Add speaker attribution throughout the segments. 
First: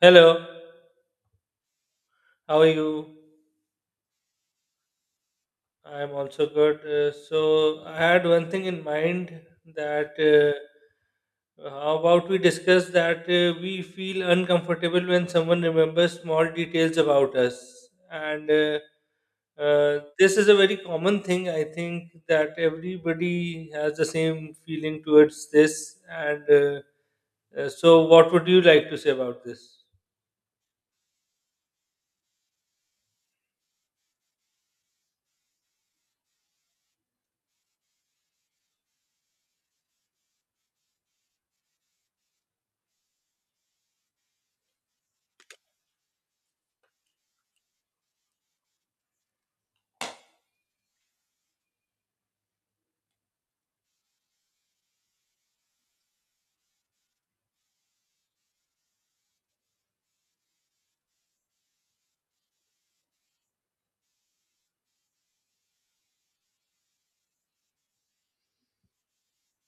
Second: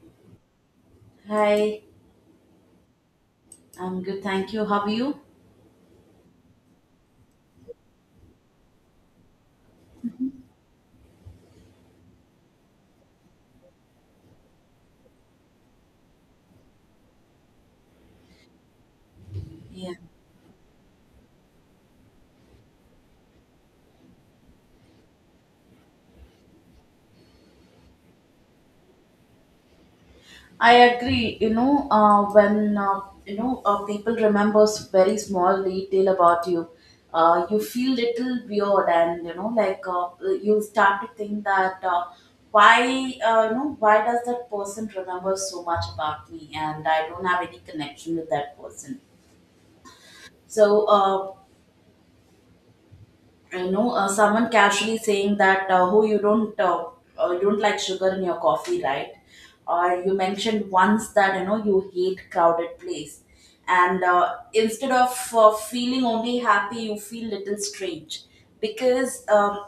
Speaker 1: Hello,
Speaker 2: Hi,
Speaker 1: how are you?
Speaker 2: I'm good. Thank you. How are you?
Speaker 1: I'm also good. So I had one thing in mind that how about we discuss that we feel uncomfortable when someone remembers small details about us, and uh,
Speaker 2: Yeah,
Speaker 1: uh, this is a very common thing. I think that everybody has the same feeling towards this, and so what would you like to say about this?
Speaker 2: I agree. When people remembers very small detail about you, you feel little weird, and you start to think that why why does that person remember so much about me, and I don't have any connection with that person. So someone casually saying that oh, you don't like sugar in your coffee, right? Or you mentioned once that you hate crowded place, and instead of feeling only happy you feel little strange because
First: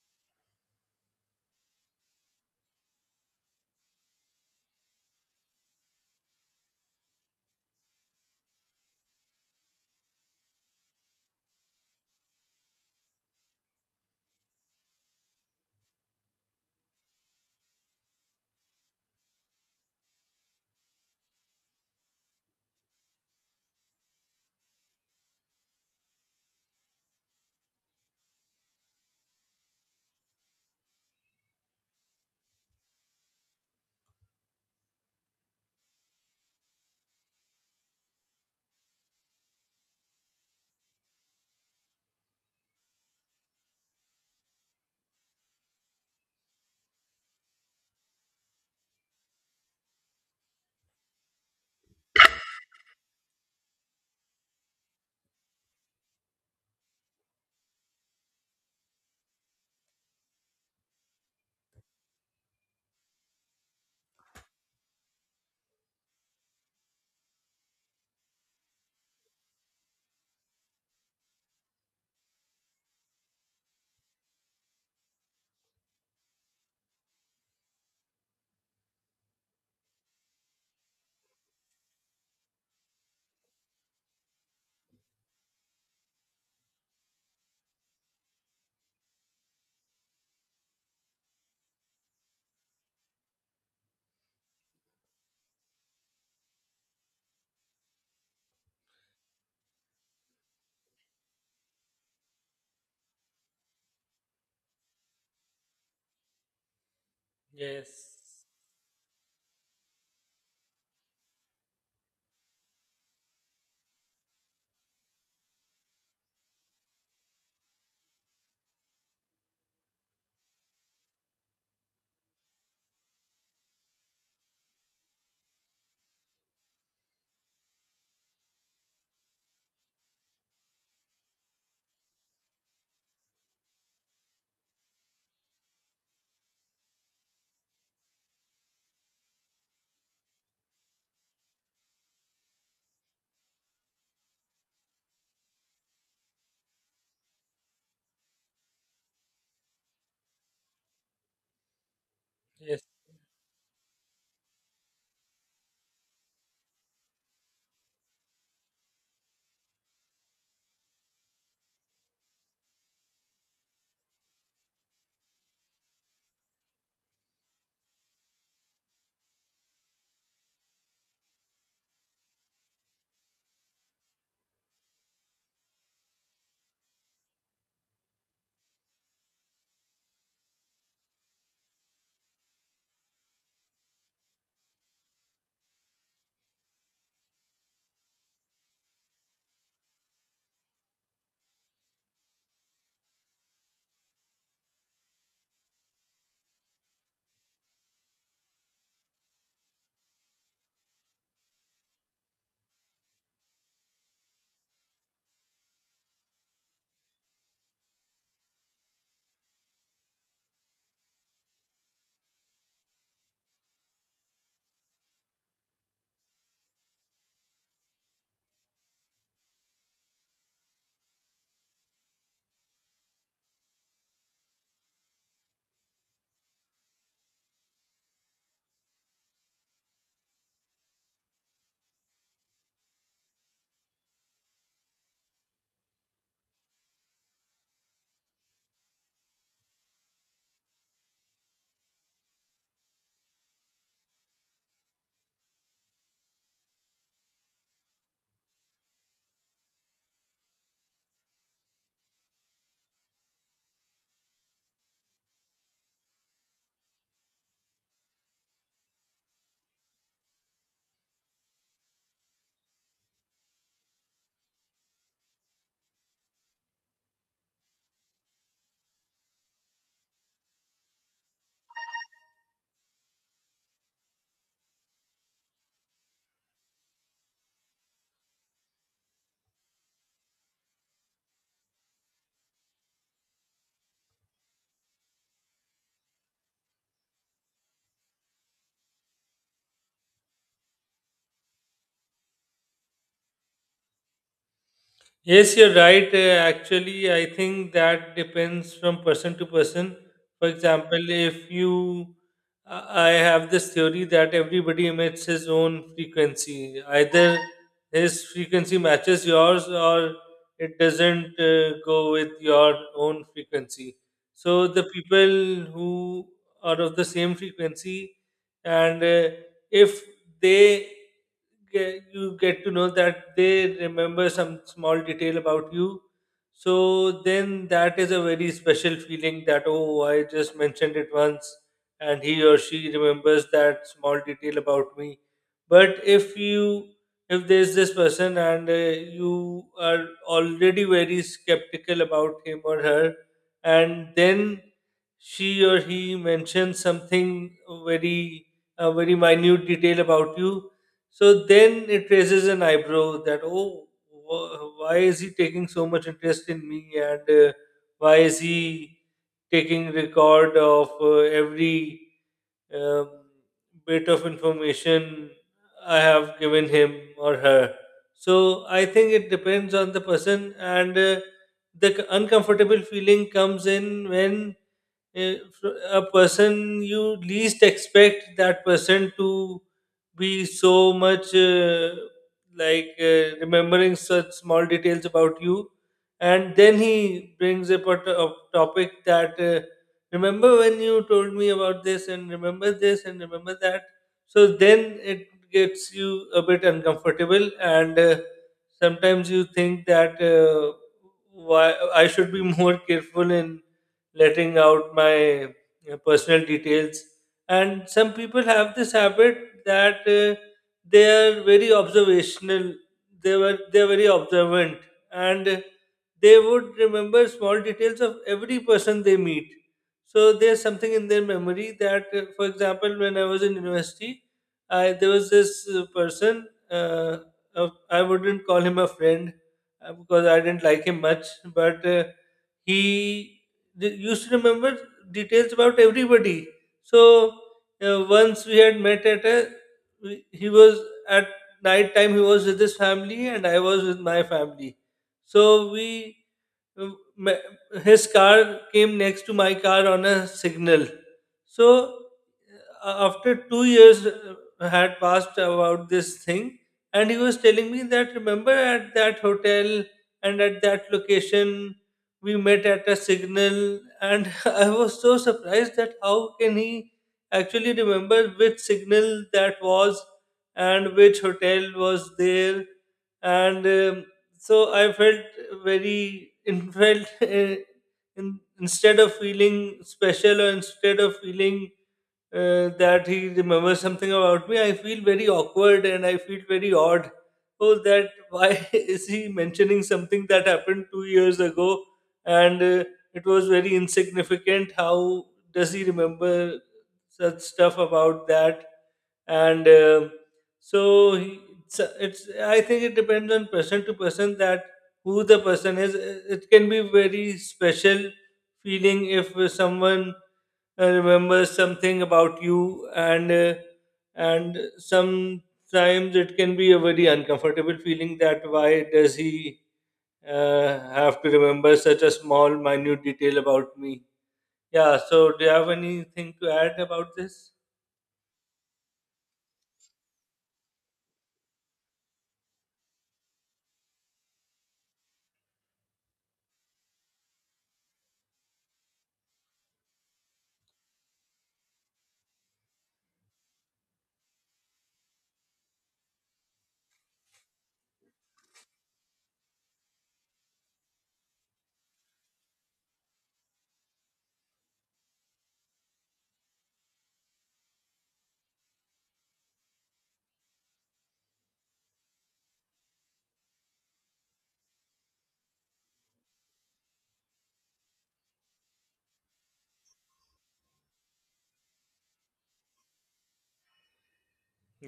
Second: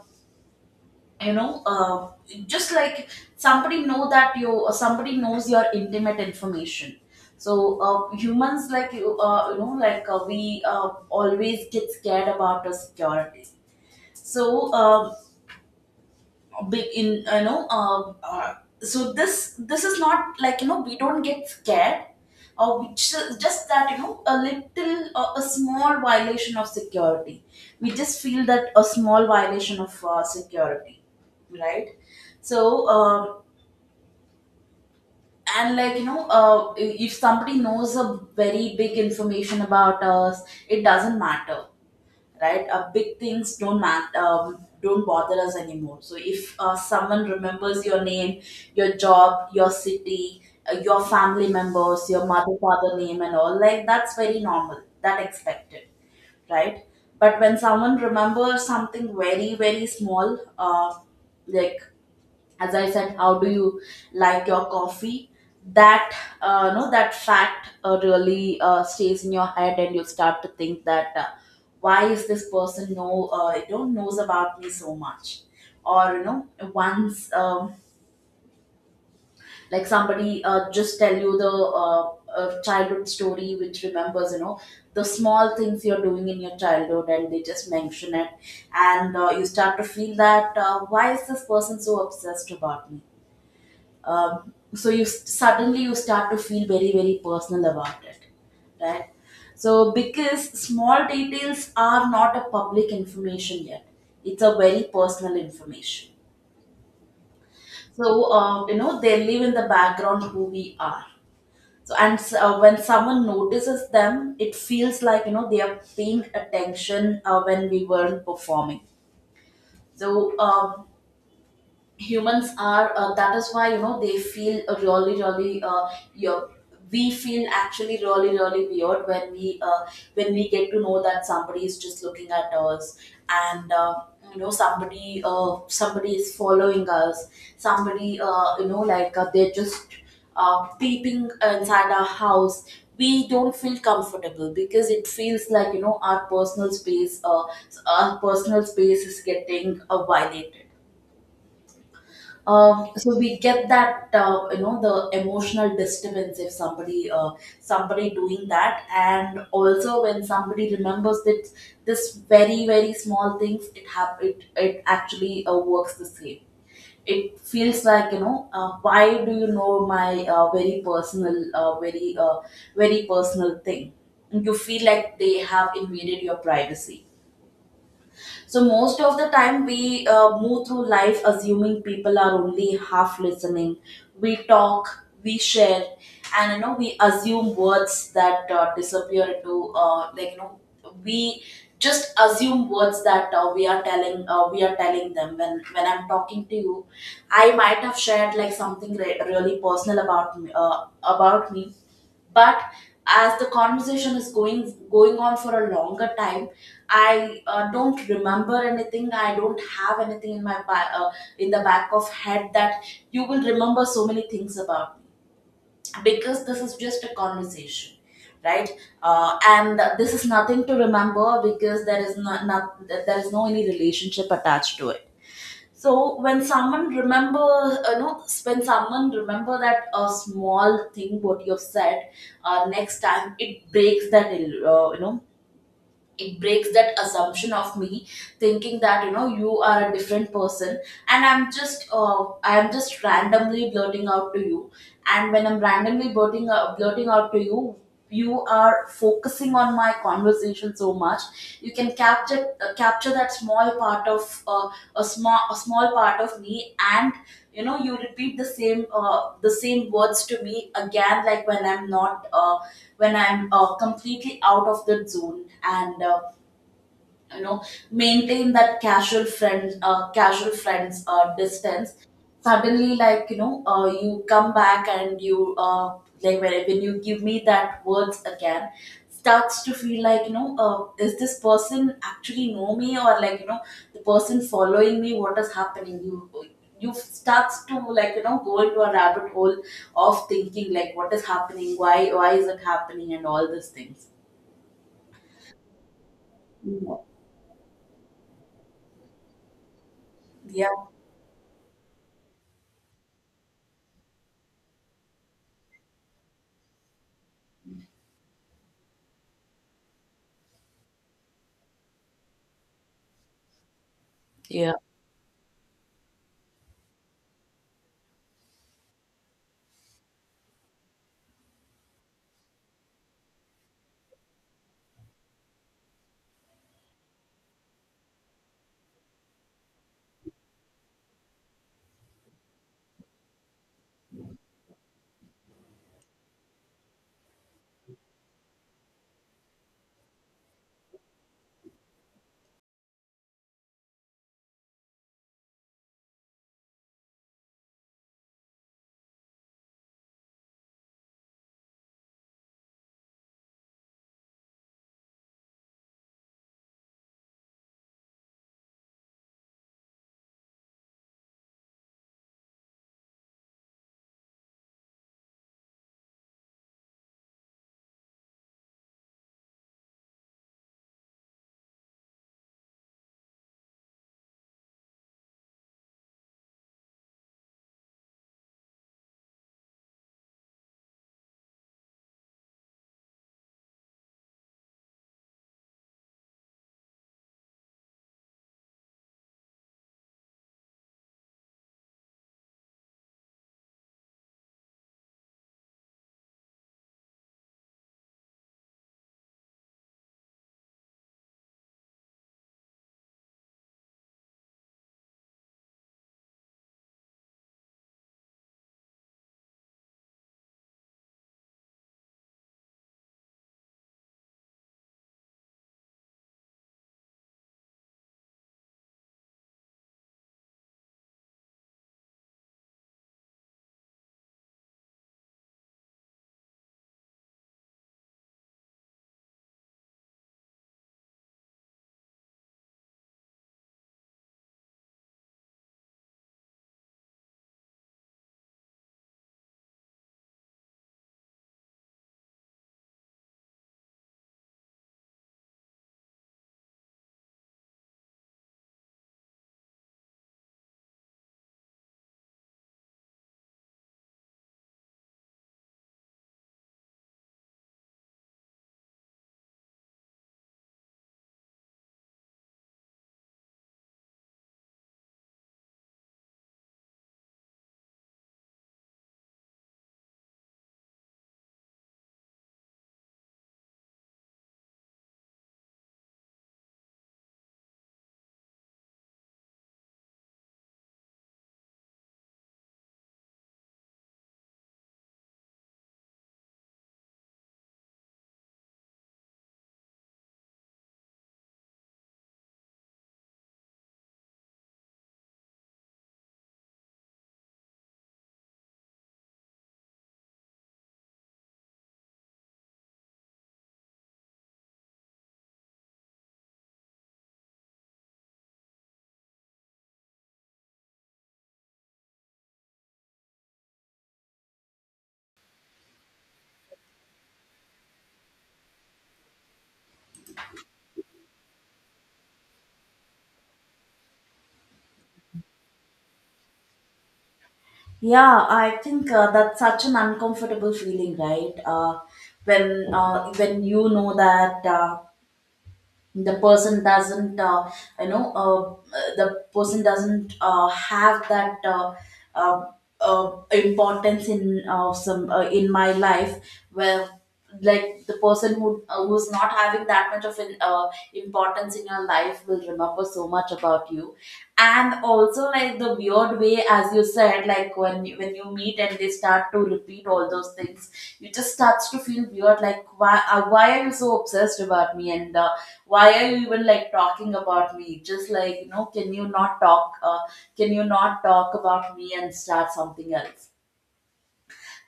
Speaker 2: you know uh, just like somebody know that you somebody knows your intimate information. So humans, like you you know like we always get scared about the security. So uh, big in you know uh, so this is not like we don't get scared, or we just, that a little a small violation of security. We just feel that a small violation of security, right? So and like if somebody knows a very big information about us, it doesn't matter, right? Big things don't bother us anymore. So if someone remembers your name, your job, your city, your family members, your mother father name, and all, like that's very normal. That expected, right? But when someone remembers something very very small, like as I said, how do you like your coffee, that no, that fact really stays in your head, and you start to think that why is this person know knows about me so much. Or once, like somebody just tell you the childhood story, which remembers the small things you're doing in your childhood, and they just mention it. And you start to feel that why is this person so obsessed about me. So you suddenly you start to feel very very personal about it, right? So because small details are not a public information yet, it's a very personal information. So
Speaker 1: Yes,
Speaker 2: you know they live in the background who we are. So when someone notices them, it feels like they are paying attention when we weren't performing. So humans are that is why they feel really really your we feel actually really really weird when we get to know that somebody is just looking at us, and somebody somebody is following us, somebody they're just peeping inside our house. We don't feel comfortable because it feels like our personal space our personal space is getting violated.
Speaker 1: yes,
Speaker 2: Uh, so we get that the emotional disturbance if somebody somebody doing that, and also when somebody remembers that this very very small things, it it actually works the same. It feels like why do you know my very personal very personal thing. You feel like they have invaded your privacy. So most of the time we move through life assuming people are only half listening. We talk, we share, and we assume words that disappear into like you know we just assume words that we are telling them when I'm talking to you. I might have shared like something really personal about me, but as the conversation is going on for a longer time, I don't remember anything. I don't have anything in my in the back of head that you will remember so many things about me because this is just a conversation, right? And this is nothing to remember because there is no any relationship attached to it. So when someone remember, when someone remember that a small thing what you've said, next time it breaks that, uh, you know, it breaks that assumption of me, thinking that you are a different person, and I'm just randomly blurting out to you. And when I'm randomly blurting out, to you, you are focusing on my conversation so much. You can capture capture that small part of a small part of me, and you repeat the same words to me again, like when I'm not when I'm completely out of the zone, and you know maintain that casual friends distance. Suddenly, like you come back and you like when, you give me that words again, starts to feel like is this person actually know me, or like the person following me. What is happening? You starts to, like, go into a rabbit hole of thinking like what is happening, why is it happening, and all these things.
Speaker 1: yes, you're right. Actually, I think that depends from person to person. For
Speaker 2: Yeah.
Speaker 1: example, if you, I have this theory that everybody emits his own frequency. Either his frequency matches yours or it doesn't go with your own frequency. So
Speaker 2: Yeah.
Speaker 1: the people who are of the same frequency, and if they get, you get to know that they remember some small detail about you. So then that is a very special feeling that, oh, I just mentioned it once and he or she remembers that small detail about me. But if you, if there's this person and you are already very skeptical about him or her, and then she or he mentions something very, a very minute detail about you, so then it raises an eyebrow that, oh, why is he taking so much interest in me and why is he taking record of every um, bit of information I have given him or her? So I think it depends on the person, and uncomfortable feeling comes in when if a person you least expect that person to be so much remembering such small details about you, and then he brings up a topic that remember when you told me about this and remember that, so then it gets you a bit uncomfortable and sometimes you think that why I should be more careful in letting out my personal details. And some people have this habit that they are very observational. They are very observant, and they would remember small details of every person they meet. So there's something in their memory that, for example, when I was in university, I there was this person. I wouldn't call him a friend because I didn't like him much, but. He used to remember details about everybody. So once we had met at a, he was at night time he was with his family and I was with my family. So we uh, his car came next to my car on a signal. So after 2 years had passed about this thing, and he was telling me that remember at that hotel and at that location we met at a signal, and I was so surprised that how can he actually remember which signal that was and which hotel was there and so I felt instead of feeling special or instead of feeling that he remembers something about me, I feel very awkward and I feel very odd. Oh, that why is he mentioning something that happened 2 years ago, and it was very insignificant, how does he remember such stuff about that? And so he- it's I think it depends on person to person that who the person is. It can be very special feeling if someone remembers something about you, and sometimes it can be a very uncomfortable feeling that why does he have to remember such a small minute detail about me. Yeah, so do you have anything to add about this?
Speaker 2: Yeah, I think that's such an uncomfortable feeling, right? uh, when you know that the person doesn't the person doesn't have that uh, importance in some in my life, where like the person who who's not having that much of an importance in your life will remember so much about you. And also, like the weird way as you said, like when you meet and they start to repeat all those things, you just starts to feel weird, like why are you so obsessed about me, and why are you even, like, talking about me, just like can you not talk can you not talk about me and start something else.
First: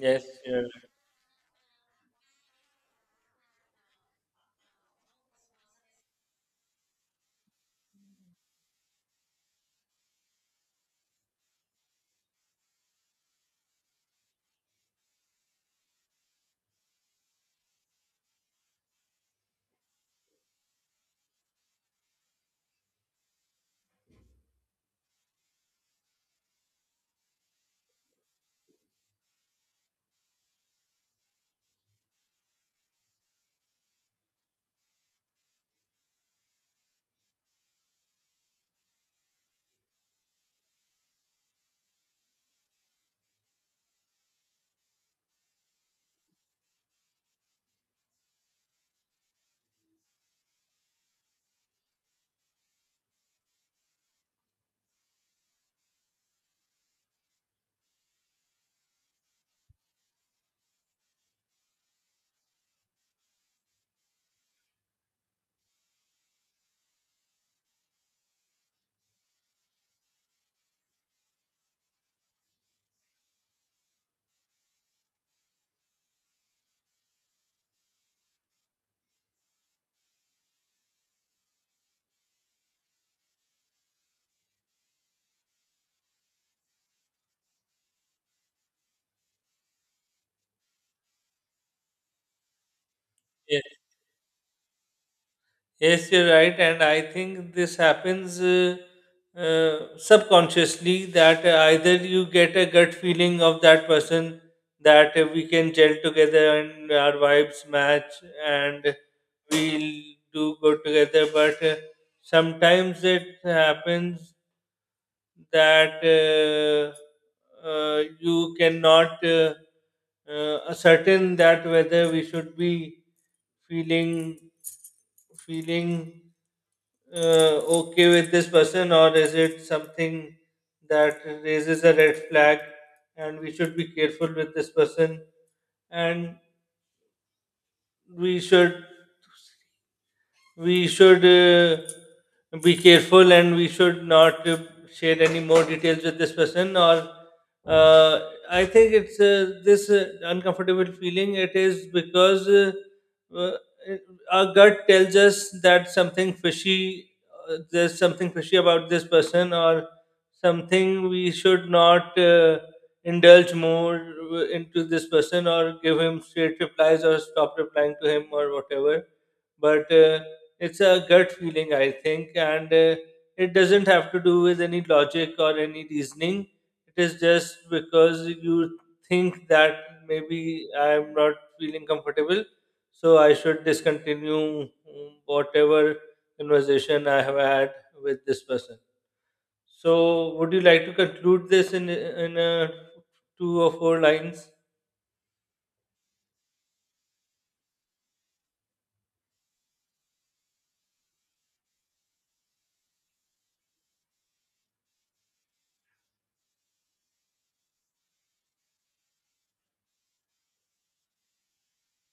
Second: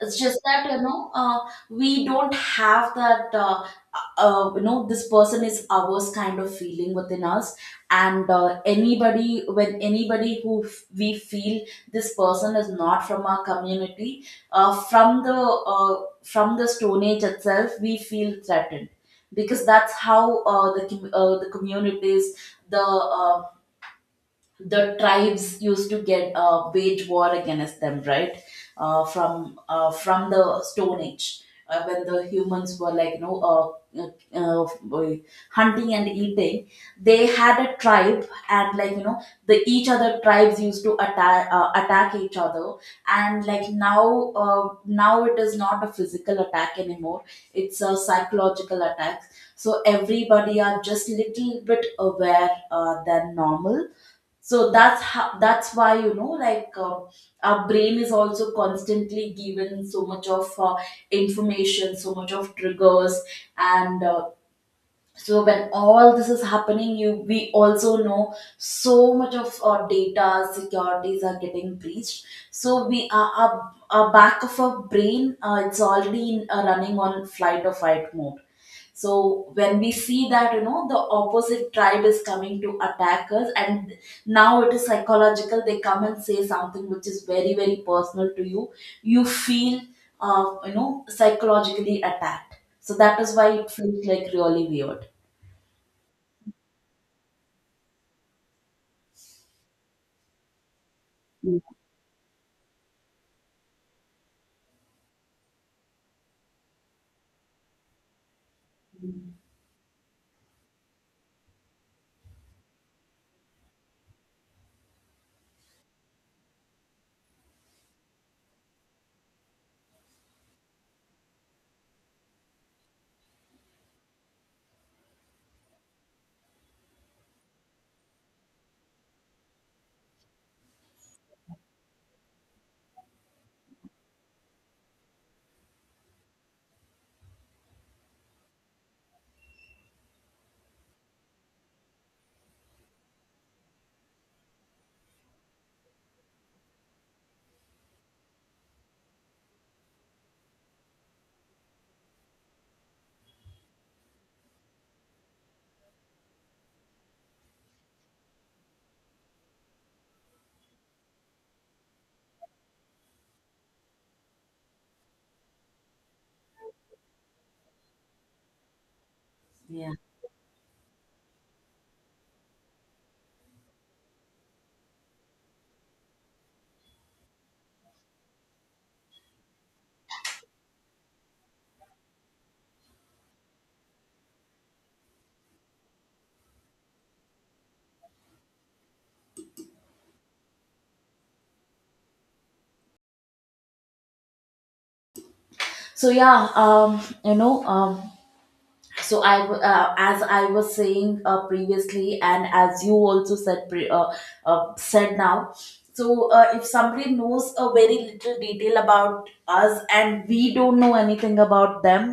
Speaker 2: It's just that we don't have that this person is ours kind of feeling within us, and anybody when anybody who we feel this person is not from our community, from the Stone Age itself, we feel threatened because that's how the communities, the uh, the tribes used to get wage war against them, right? uh, from the Stone Age, when the humans were, like uh, uh, uh, hunting and eating, they had a tribe, and, like the each other tribes used to attack attack each other, and like now, now it is not a physical attack anymore; it's a psychological attack. So everybody are just little bit aware than normal. So that's how, that's why our brain is also constantly given so much of information, so much of triggers, and so when all this is happening, you we also know so much of our data securities are getting breached. So we are our back of our brain it's already in, running on flight or fight mode. So when we see that the opposite tribe is coming to attack us, and now it is psychological, they come and say something which is very very personal to you, you feel psychologically attacked. So that is why
Speaker 1: yeah.
Speaker 2: it feels like really weird.
Speaker 1: Yes, you're right, and I think this happens subconsciously that
Speaker 2: Mm.
Speaker 1: either you get a gut feeling of that person, that we can gel together and our vibes match and we'll do good together, but sometimes it happens that you cannot ascertain that whether we should be feeling feeling okay with this person, or is it something that raises a red flag and we should be careful with this person, and we should we should be careful and we should not share any more details with this person. Or uh, I think it's this uncomfortable feeling, it is because uh, our gut tells us that something fishy, there's something fishy about this person, or something we should not indulge more into this person or give him straight replies or stop replying to him or whatever. But
Speaker 2: Yeah.
Speaker 1: it's a gut feeling I think, and it doesn't have to do with any logic or any reasoning. It is just because you think that maybe I'm not feeling comfortable, so I should discontinue, mm, whatever conversation I have had with this person. So would you like to conclude this in two or four lines?
Speaker 2: So, yeah, so I as I was saying previously, and as you also said said now. So if somebody knows a very little detail about us, and we don't know anything about them,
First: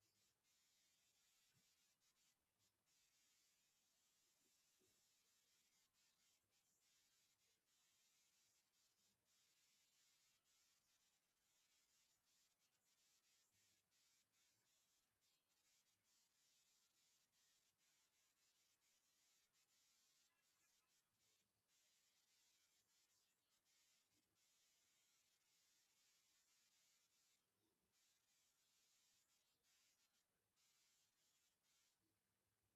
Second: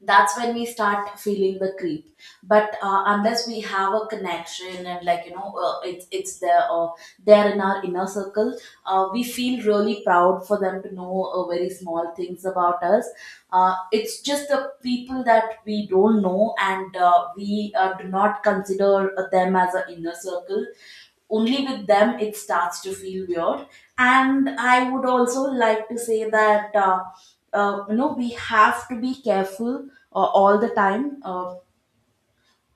Speaker 2: that's when we start feeling the creep. But unless we have a connection and, like it's there there in our inner circle, we feel really proud for them to know very small things about us. Uh, it's just the people that we don't know, and we do not consider them as an inner circle. Only with them it starts to feel weird. And I would also like to say that you know, we have to be careful all the time. Uh,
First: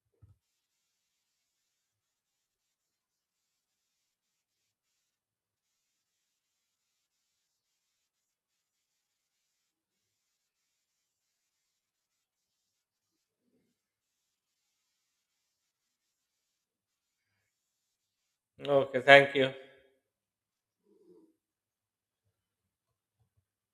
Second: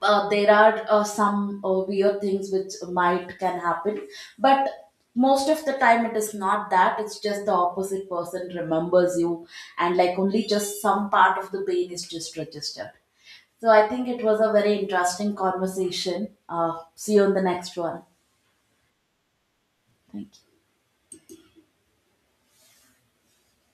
Speaker 2: there are some weird things which might can happen, but most of the time it is not that; it's just the opposite person remembers you, and, like, only just some part of the pain is just registered. So I think it was a very interesting conversation. Uh, see you on the next one.
Speaker 1: Okay, thank you.
Speaker 2: Thank you.